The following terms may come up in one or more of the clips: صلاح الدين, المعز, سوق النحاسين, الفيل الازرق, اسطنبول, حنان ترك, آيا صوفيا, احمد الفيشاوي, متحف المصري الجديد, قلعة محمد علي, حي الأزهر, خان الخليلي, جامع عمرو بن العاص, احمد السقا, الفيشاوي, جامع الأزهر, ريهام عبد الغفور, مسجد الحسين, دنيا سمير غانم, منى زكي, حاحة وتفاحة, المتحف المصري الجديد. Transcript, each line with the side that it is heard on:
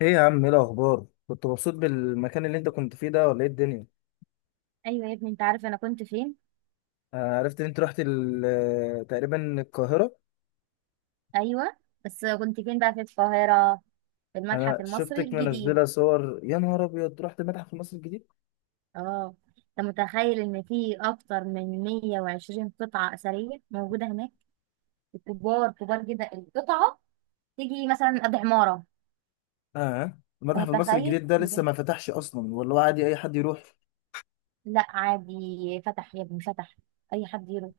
left: ايه يا عم، ايه الاخبار؟ كنت مبسوط بالمكان اللي انت كنت فيه ده ولا ايه الدنيا؟
right: ايوه يا ابني، انت عارف انا كنت فين؟
left: عرفت ان انت رحت تقريبا القاهره.
right: ايوه. بس كنت فين بقى في القاهره؟ في المتحف
left: انا
right: المصري
left: شفتك
right: الجديد.
left: منزله صور، يا نهار ابيض، رحت المتحف المصري الجديد!
right: اه، انت متخيل ان في اكتر من 120 قطعه اثريه موجوده هناك. كبار كبار جدا القطعه. تيجي مثلا قد عماره.
left: اه،
right: انت
left: المتحف المصري
right: متخيل
left: الجديد ده
right: بجد؟
left: لسه ما فتحش اصلا ولا هو عادي اي حد يروح؟
right: لا، عادي فتح يا ابني، فتح. اي حد يروح.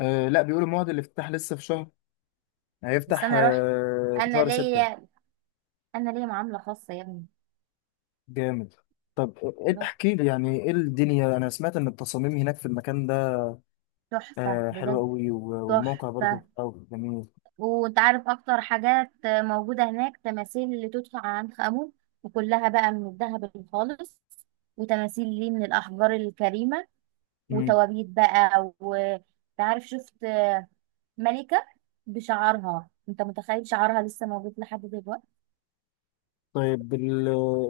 left: آه لا، بيقولوا موعد الافتتاح لسه في شهر.
right: بس
left: هيفتح
right: انا رحت.
left: في
right: انا
left: شهر ستة.
right: ليا انا ليا معامله خاصه يا ابني.
left: جامد. طب ايه إيه،
right: ده
left: احكي لي يعني ايه الدنيا. انا سمعت ان التصاميم هناك في المكان ده
right: تحفه
left: آه حلوه
right: بجد.
left: قوي، والموقع
right: تحفه.
left: برضو أوي جميل.
right: وانت عارف، اكتر حاجات موجودة هناك تماثيل اللي تدفع عن خامو، وكلها بقى من الذهب الخالص، وتماثيل ليه من الاحجار الكريمة، وتوابيت بقى. وتعرف، شفت ملكة بشعرها؟ انت متخيل شعرها لسه موجود لحد دلوقتي؟
left: طيب بال...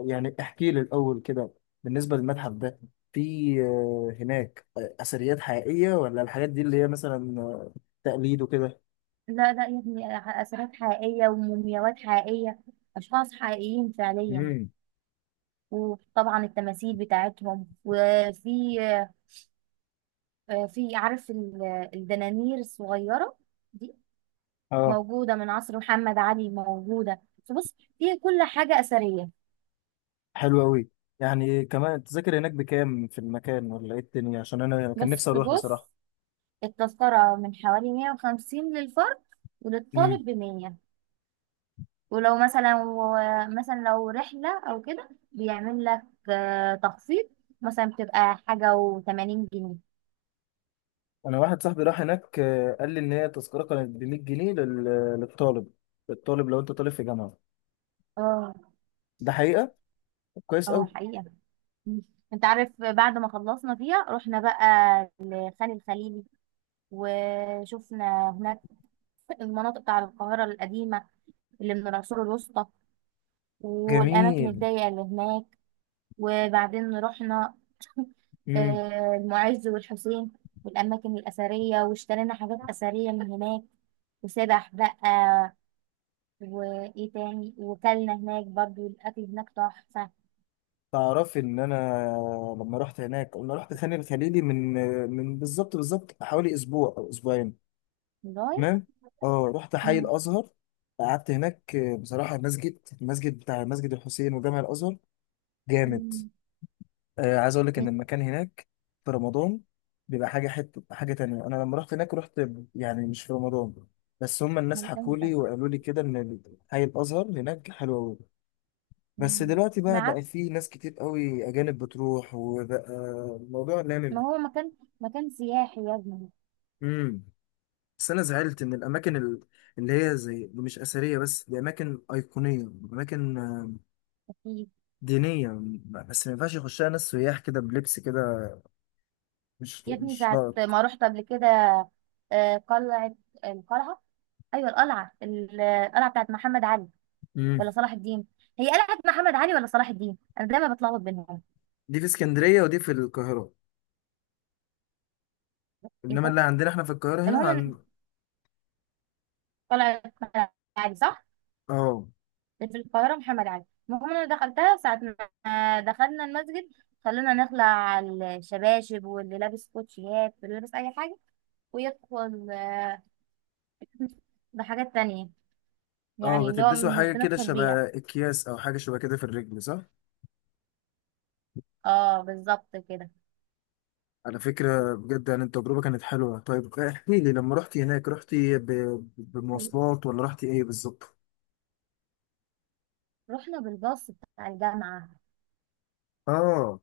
left: يعني احكي لي الأول كده، بالنسبة للمتحف ده، في هناك أثريات حقيقية ولا الحاجات دي اللي هي مثلا تقليد وكده؟
right: لا لا يا ابني، اثارات حقيقية ومومياوات حقيقية. اشخاص حقيقيين فعليا.
left: امم.
right: وطبعا التماثيل بتاعتهم. وفي في، عارف الدنانير الصغيرة دي،
left: اه
right: موجودة من عصر محمد علي، موجودة. فبص فيها كل حاجة أثرية.
left: حلو أوي. يعني كمان التذاكر هناك بكام في المكان ولا إيه الدنيا؟ عشان أنا كان نفسي
right: بس
left: أروح
right: بص،
left: بصراحة.
right: التذكرة من حوالي 150 للفرد،
left: امم.
right: وللطالب ب 100. ولو مثلا، مثلا لو رحلة أو كده بيعمل لك تخفيض. مثلا بتبقى حاجة و80 جنيه.
left: أنا واحد صاحبي راح هناك، قال لي إن هي التذكرة كانت ب 100 جنيه للطالب، للطالب لو أنت طالب في جامعة.
right: اه،
left: ده حقيقة؟ طب كويس
right: اه،
left: أوي.
right: حقيقة. مم. انت عارف، بعد ما خلصنا فيها رحنا بقى لخان الخليلي، وشفنا هناك المناطق بتاع القاهرة القديمة، اللي من العصور الوسطى، والأماكن
left: جميل.
right: الضيقة اللي هناك. وبعدين رحنا المعز والحسين، والأماكن الأثرية، واشترينا حاجات أثرية من هناك. وسبح بقى، وإيه تاني. وكلنا هناك برضو، الأكل هناك تحفة.
left: تعرفي ان انا لما رحت هناك، انا رحت خان الخليلي من بالظبط حوالي اسبوع او اسبوعين.
right: والله.
left: تمام. اه، رحت حي
right: مم.
left: الازهر، قعدت هناك بصراحه. المسجد، المسجد بتاع مسجد الحسين وجامع الازهر، جامد.
right: مم.
left: عايز اقول لك ان
right: مم.
left: المكان هناك في رمضان بيبقى حاجه، حته حاجه تانية. انا لما رحت هناك رحت يعني مش في رمضان، بس هم الناس
right: من
left: حكوا
right: إمتى؟
left: لي وقالوا لي كده ان حي الازهر هناك حلو قوي. بس
right: مم.
left: دلوقتي بقى
right: معاك.
left: في ناس كتير قوي اجانب بتروح، وبقى الموضوع
right: ما
left: لامم.
right: هو مكان، مكان سياحي يا ابني.
left: امم. بس انا زعلت ان اللي هي زي مش اثريه بس، دي اماكن ايقونيه، اماكن دينيه. بس ما ينفعش يخشها ناس سياح كده بلبس كده، مش
right: يا ابني،
left: مش
right: ساعة
left: لائق.
right: ما رحت قبل كده، قلعة، القلعة، أيوة القلعة، القلعة بتاعت محمد علي
left: امم.
right: ولا صلاح الدين؟ هي قلعة محمد علي ولا صلاح الدين؟ أنا دايما بتلخبط بينهم.
left: دي في اسكندريه ودي في القاهره،
right: إيه
left: انما
right: ده.
left: اللي عندنا احنا في القاهره هنا
right: المهم إن
left: عن.
right: قلعة محمد علي، صح؟
left: اه.
right: اللي في القاهرة محمد علي. المهم، أنا دخلتها ساعة ما دخلنا المسجد، خلونا نخلع على الشباشب، واللي لابس كوتشيات واللي لابس أي حاجة ويدخل بحاجات تانية،
left: اه،
right: يعني اللي هو
left: بتلبسوا
right: مش
left: حاجه كده
right: بندخل
left: شبه
right: بيها.
left: اكياس او حاجه شبه كده في الرجل، صح؟
right: اه، بالظبط
left: على
right: كده.
left: فكرة بجد، يعني التجربة كانت حلوة. طيب احكي لي، لما رحتي هناك رحتي بمواصلات ولا رحتي ايه بالظبط؟
right: رحنا بالباص بتاع الجامعة.
left: اه.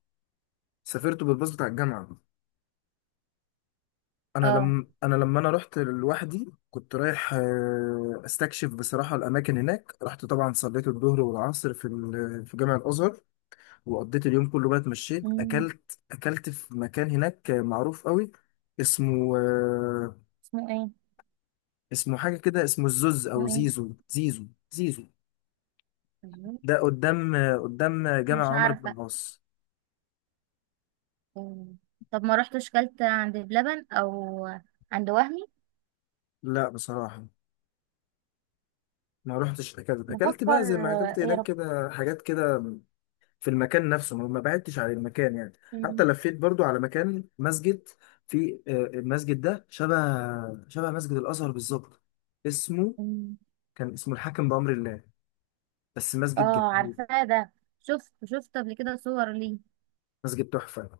left: سافرت بالباص بتاع الجامعة. انا
right: اه.
left: لما انا لما انا رحت لوحدي كنت رايح استكشف بصراحة الاماكن هناك. رحت طبعا صليت الظهر والعصر في جامع الازهر. وقضيت اليوم كله بقى، اتمشيت،
right: مم.
left: اكلت في مكان هناك معروف قوي، اسمه
right: اسمه ايه؟
left: اسمه حاجة كده، اسمه الزوز
right: اسمه
left: او
right: ايه؟
left: زيزو، زيزو، زيزو. ده قدام، قدام
right: مش
left: جامع عمرو بن
right: عارفة.
left: العاص.
right: مم. طب ما رحتش كلت عند بلبن او عند وهمي؟
left: لا بصراحة، ما روحتش. أكلت
right: بفكر
left: بقى زي ما أكلت
right: ايه يا
left: هناك
right: رب.
left: كده حاجات كده، في المكان نفسه، ما بعدتش عن المكان يعني. حتى
right: مم.
left: لفيت برضو على مكان مسجد، في المسجد ده شبه مسجد الأزهر بالظبط. اسمه،
right: مم.
left: كان اسمه الحاكم بأمر الله. بس مسجد
right: اه،
left: جميل.
right: عارفاه ده. شفت قبل كده صور ليه.
left: مسجد تحفة.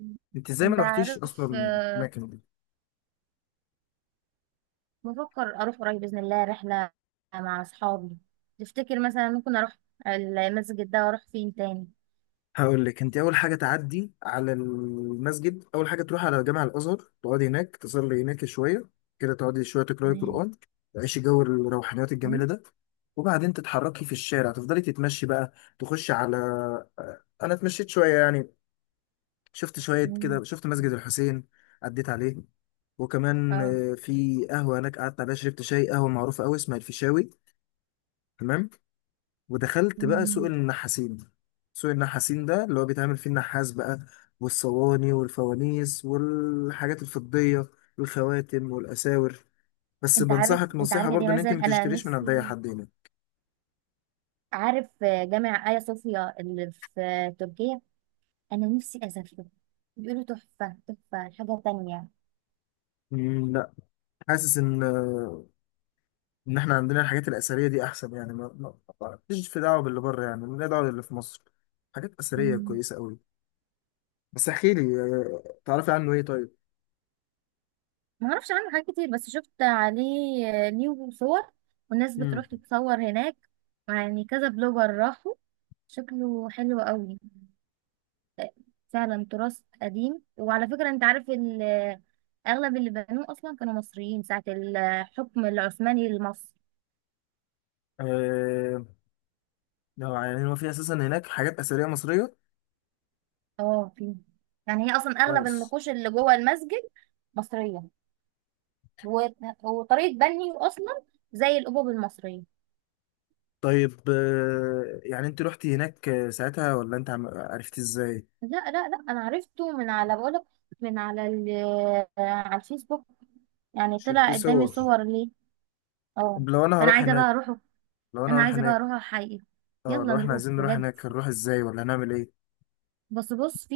right: مم.
left: أنت إزاي ما
right: انت
left: روحتيش أصلا
right: عارف.
left: المكان؟
right: بفكر اروح قريب بإذن الله رحلة مع اصحابي. تفتكر مثلا ممكن اروح المسجد ده واروح فين تاني؟
left: هقول لك، انت اول حاجه تعدي على المسجد، اول حاجه تروح على جامع الازهر، تقعدي هناك تصلي هناك شويه كده، تقعدي شويه تقراي
right: تمام.
left: قران، تعيشي جو الروحانيات
right: مم.
left: الجميله ده. وبعدين تتحركي في الشارع، تفضلي تتمشي بقى، تخشي على انا اتمشيت شويه يعني، شفت شويه
right: مم.
left: كده، شفت مسجد الحسين، عديت عليه. وكمان
right: اه.
left: في قهوه هناك قعدت عليها، شربت شاي، قهوه معروفه قوي اسمها الفيشاوي. تمام. ودخلت بقى سوق
right: مم.
left: النحاسين. سوق النحاسين ده اللي هو بيتعمل فيه النحاس بقى، والصواني والفوانيس والحاجات الفضية والخواتم والأساور. بس
right: انت عارف
left: بنصحك
right: انت
left: نصيحة
right: عارف يا دي،
left: برضو إن أنت
right: مثلا
left: ما
right: انا
left: تشتريش من عند أي
right: نفسي،
left: حد هنا.
right: عارف جامع ايا صوفيا اللي في تركيا؟ انا نفسي اسافره. بيقولوا تحفه تحفه، حاجه تانية.
left: مم، لا. حاسس إن إحنا عندنا الحاجات الأثرية دي أحسن، يعني ماليش في دعوة باللي بره، يعني ماليش دعوة باللي في مصر. حاجات أثرية
right: مم.
left: كويسة أوي. بس احكي لي تعرفي عنه إيه طيب؟
right: ما اعرفش عنه حاجات كتير، بس شفت عليه ليه صور، والناس
left: امم.
right: بتروح تتصور هناك. يعني كذا بلوجر راحوا. شكله حلو قوي. فعلا تراث قديم، وعلى فكره انت عارف، اغلب اللي بنوه اصلا كانوا مصريين ساعه الحكم العثماني لمصر.
left: آه... يعني هو في أساسا هناك حاجات أثرية مصرية؟
right: اه، في. يعني هي اصلا اغلب
left: كويس.
right: النقوش اللي جوه المسجد مصريه، و- وطريقه بنيه اصلا زي الابواب المصريه.
left: طيب يعني انت رحتي هناك ساعتها ولا انت عرفتي ازاي؟
right: لا لا لا، انا عرفته من على، بقولك، من على على الفيسبوك. يعني
left: شفت
right: طلع قدامي
left: صور؟
right: صور ليه. اه،
left: طب لو انا
right: فانا
left: هروح
right: عايزه بقى
left: هناك،
right: اروحه.
left: لو انا
right: انا
left: هروح
right: عايزه بقى
left: هناك،
right: اروحه حقيقي.
left: اه،
right: يلا
left: لو احنا
right: نروح
left: عايزين نروح
right: بجد.
left: هناك هنروح ازاي ولا هنعمل ايه؟
right: بس بص، في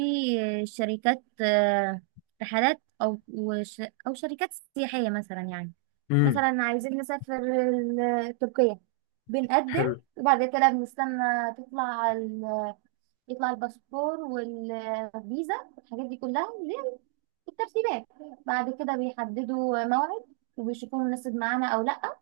right: شركات رحلات، او او شركات سياحيه مثلا يعني.
left: امم.
right: مثلا عايزين نسافر تركيا، بنقدم،
left: حلو.
right: وبعد كده بنستنى تطلع ال... يطلع الباسبور والفيزا والحاجات دي كلها، اللي هي الترتيبات. بعد كده بيحددوا موعد، وبيشوفوا مناسب معانا او لا.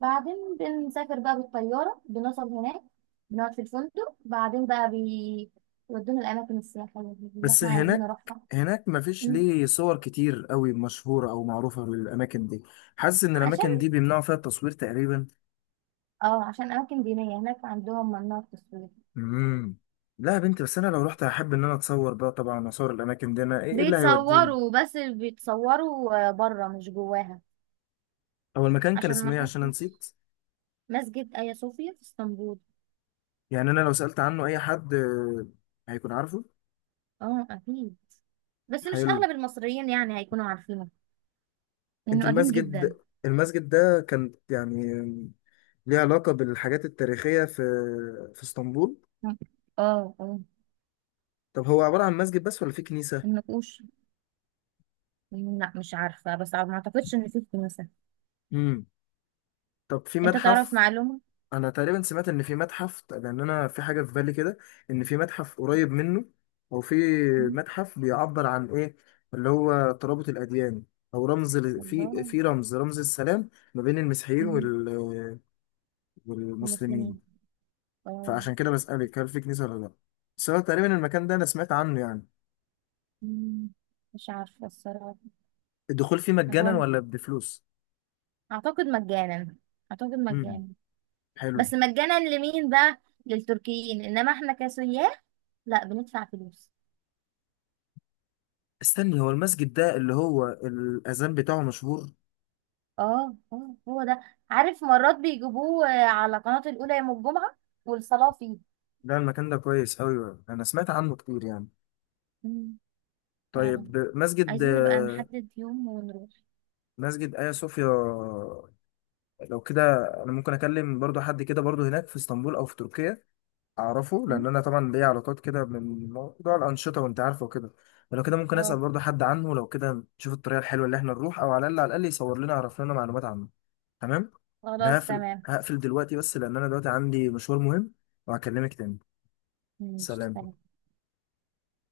right: بعدين بنسافر بقى بالطيارة، بنوصل هناك. بنقعد في الفندق، بعدين بقى بيودونا الأماكن السياحية دي اللي
left: بس
right: احنا عايزين
left: هناك
right: نروحها.
left: هناك مفيش
right: مم.
left: ليه صور كتير قوي مشهورة او معروفة للاماكن دي. حاسس ان
right: عشان،
left: الاماكن دي بيمنعوا فيها التصوير تقريبا.
right: اه، عشان أماكن دينية هناك عندهم ممنوع التصوير.
left: امم. لا يا بنتي، بس انا لو رحت هحب ان انا اتصور بقى طبعا، اصور الاماكن دي، انا ايه اللي هيوديني؟
right: بيتصوروا، بس بيتصوروا بره مش جواها.
left: هو المكان كان
right: عشان ما
left: اسمه ايه؟ عشان أنا
right: حدش.
left: نسيت.
right: مسجد آيا صوفيا في اسطنبول.
left: يعني انا لو سألت عنه اي حد هيكون عارفه؟
right: اه، أكيد. بس مش
left: حلو.
right: أغلب المصريين يعني هيكونوا عارفينه،
left: انت
right: لأنه قديم
left: المسجد،
right: جدا.
left: المسجد ده كان يعني ليه علاقة بالحاجات التاريخية في في اسطنبول؟
right: اه، اه،
left: طب هو عبارة عن مسجد بس ولا في كنيسة؟
right: النقوش. لا، مش عارفة، بس ما أعتقدش إن فيه كنيسة.
left: امم. طب في
right: انت تعرف
left: متحف؟
right: معلومة.
left: انا تقريبا سمعت ان في متحف، لان انا في حاجة في بالي كده ان في متحف قريب منه، او في
right: مم.
left: متحف بيعبر عن ايه، اللي هو ترابط الاديان، او رمز ل- في
right: والله.
left: في رمز رمز السلام ما بين المسيحيين
right: مم.
left: وال
right: المسلمين.
left: والمسلمين.
right: اه.
left: فعشان كده بسألك هل في كنيسة ولا لا. بس هو تقريبا المكان ده انا سمعت عنه يعني.
right: مم. مش عارفة الصراحة.
left: الدخول فيه
right: هو
left: مجانا
right: أنا
left: ولا بفلوس؟
right: اعتقد مجانا. اعتقد
left: امم.
right: مجانا.
left: حلو.
right: بس مجانا لمين بقى؟ للتركيين، انما احنا كسياح لا، بندفع فلوس.
left: استني، هو المسجد ده اللي هو الأذان بتاعه مشهور؟
right: اه، اه، هو ده. عارف، مرات بيجيبوه على قناة الأولى يوم الجمعة، والصلاة فيه.
left: ده المكان ده كويس قوي، انا سمعت عنه كتير يعني.
right: مم. فعلا،
left: طيب مسجد،
right: عايزين نبقى نحدد يوم ونروح.
left: مسجد آيا صوفيا. لو كده، انا ممكن اكلم برضو حد كده برضو هناك في اسطنبول او في تركيا اعرفه،
right: مم.
left: لان انا طبعا ليا علاقات كده من موضوع الانشطه وانت عارفه وكده. فلو كده ممكن اسال
right: اه،
left: برضه حد عنه، لو كده نشوف الطريقه الحلوه اللي احنا نروح، او على الاقل يصور لنا، يعرف لنا معلومات عنه. تمام. انا
right: خلاص
left: هقفل
right: تمام.
left: هقفل دلوقتي بس لان انا دلوقتي عندي مشوار مهم، وهكلمك تاني.
right: ماشي
left: سلام.
right: تمام.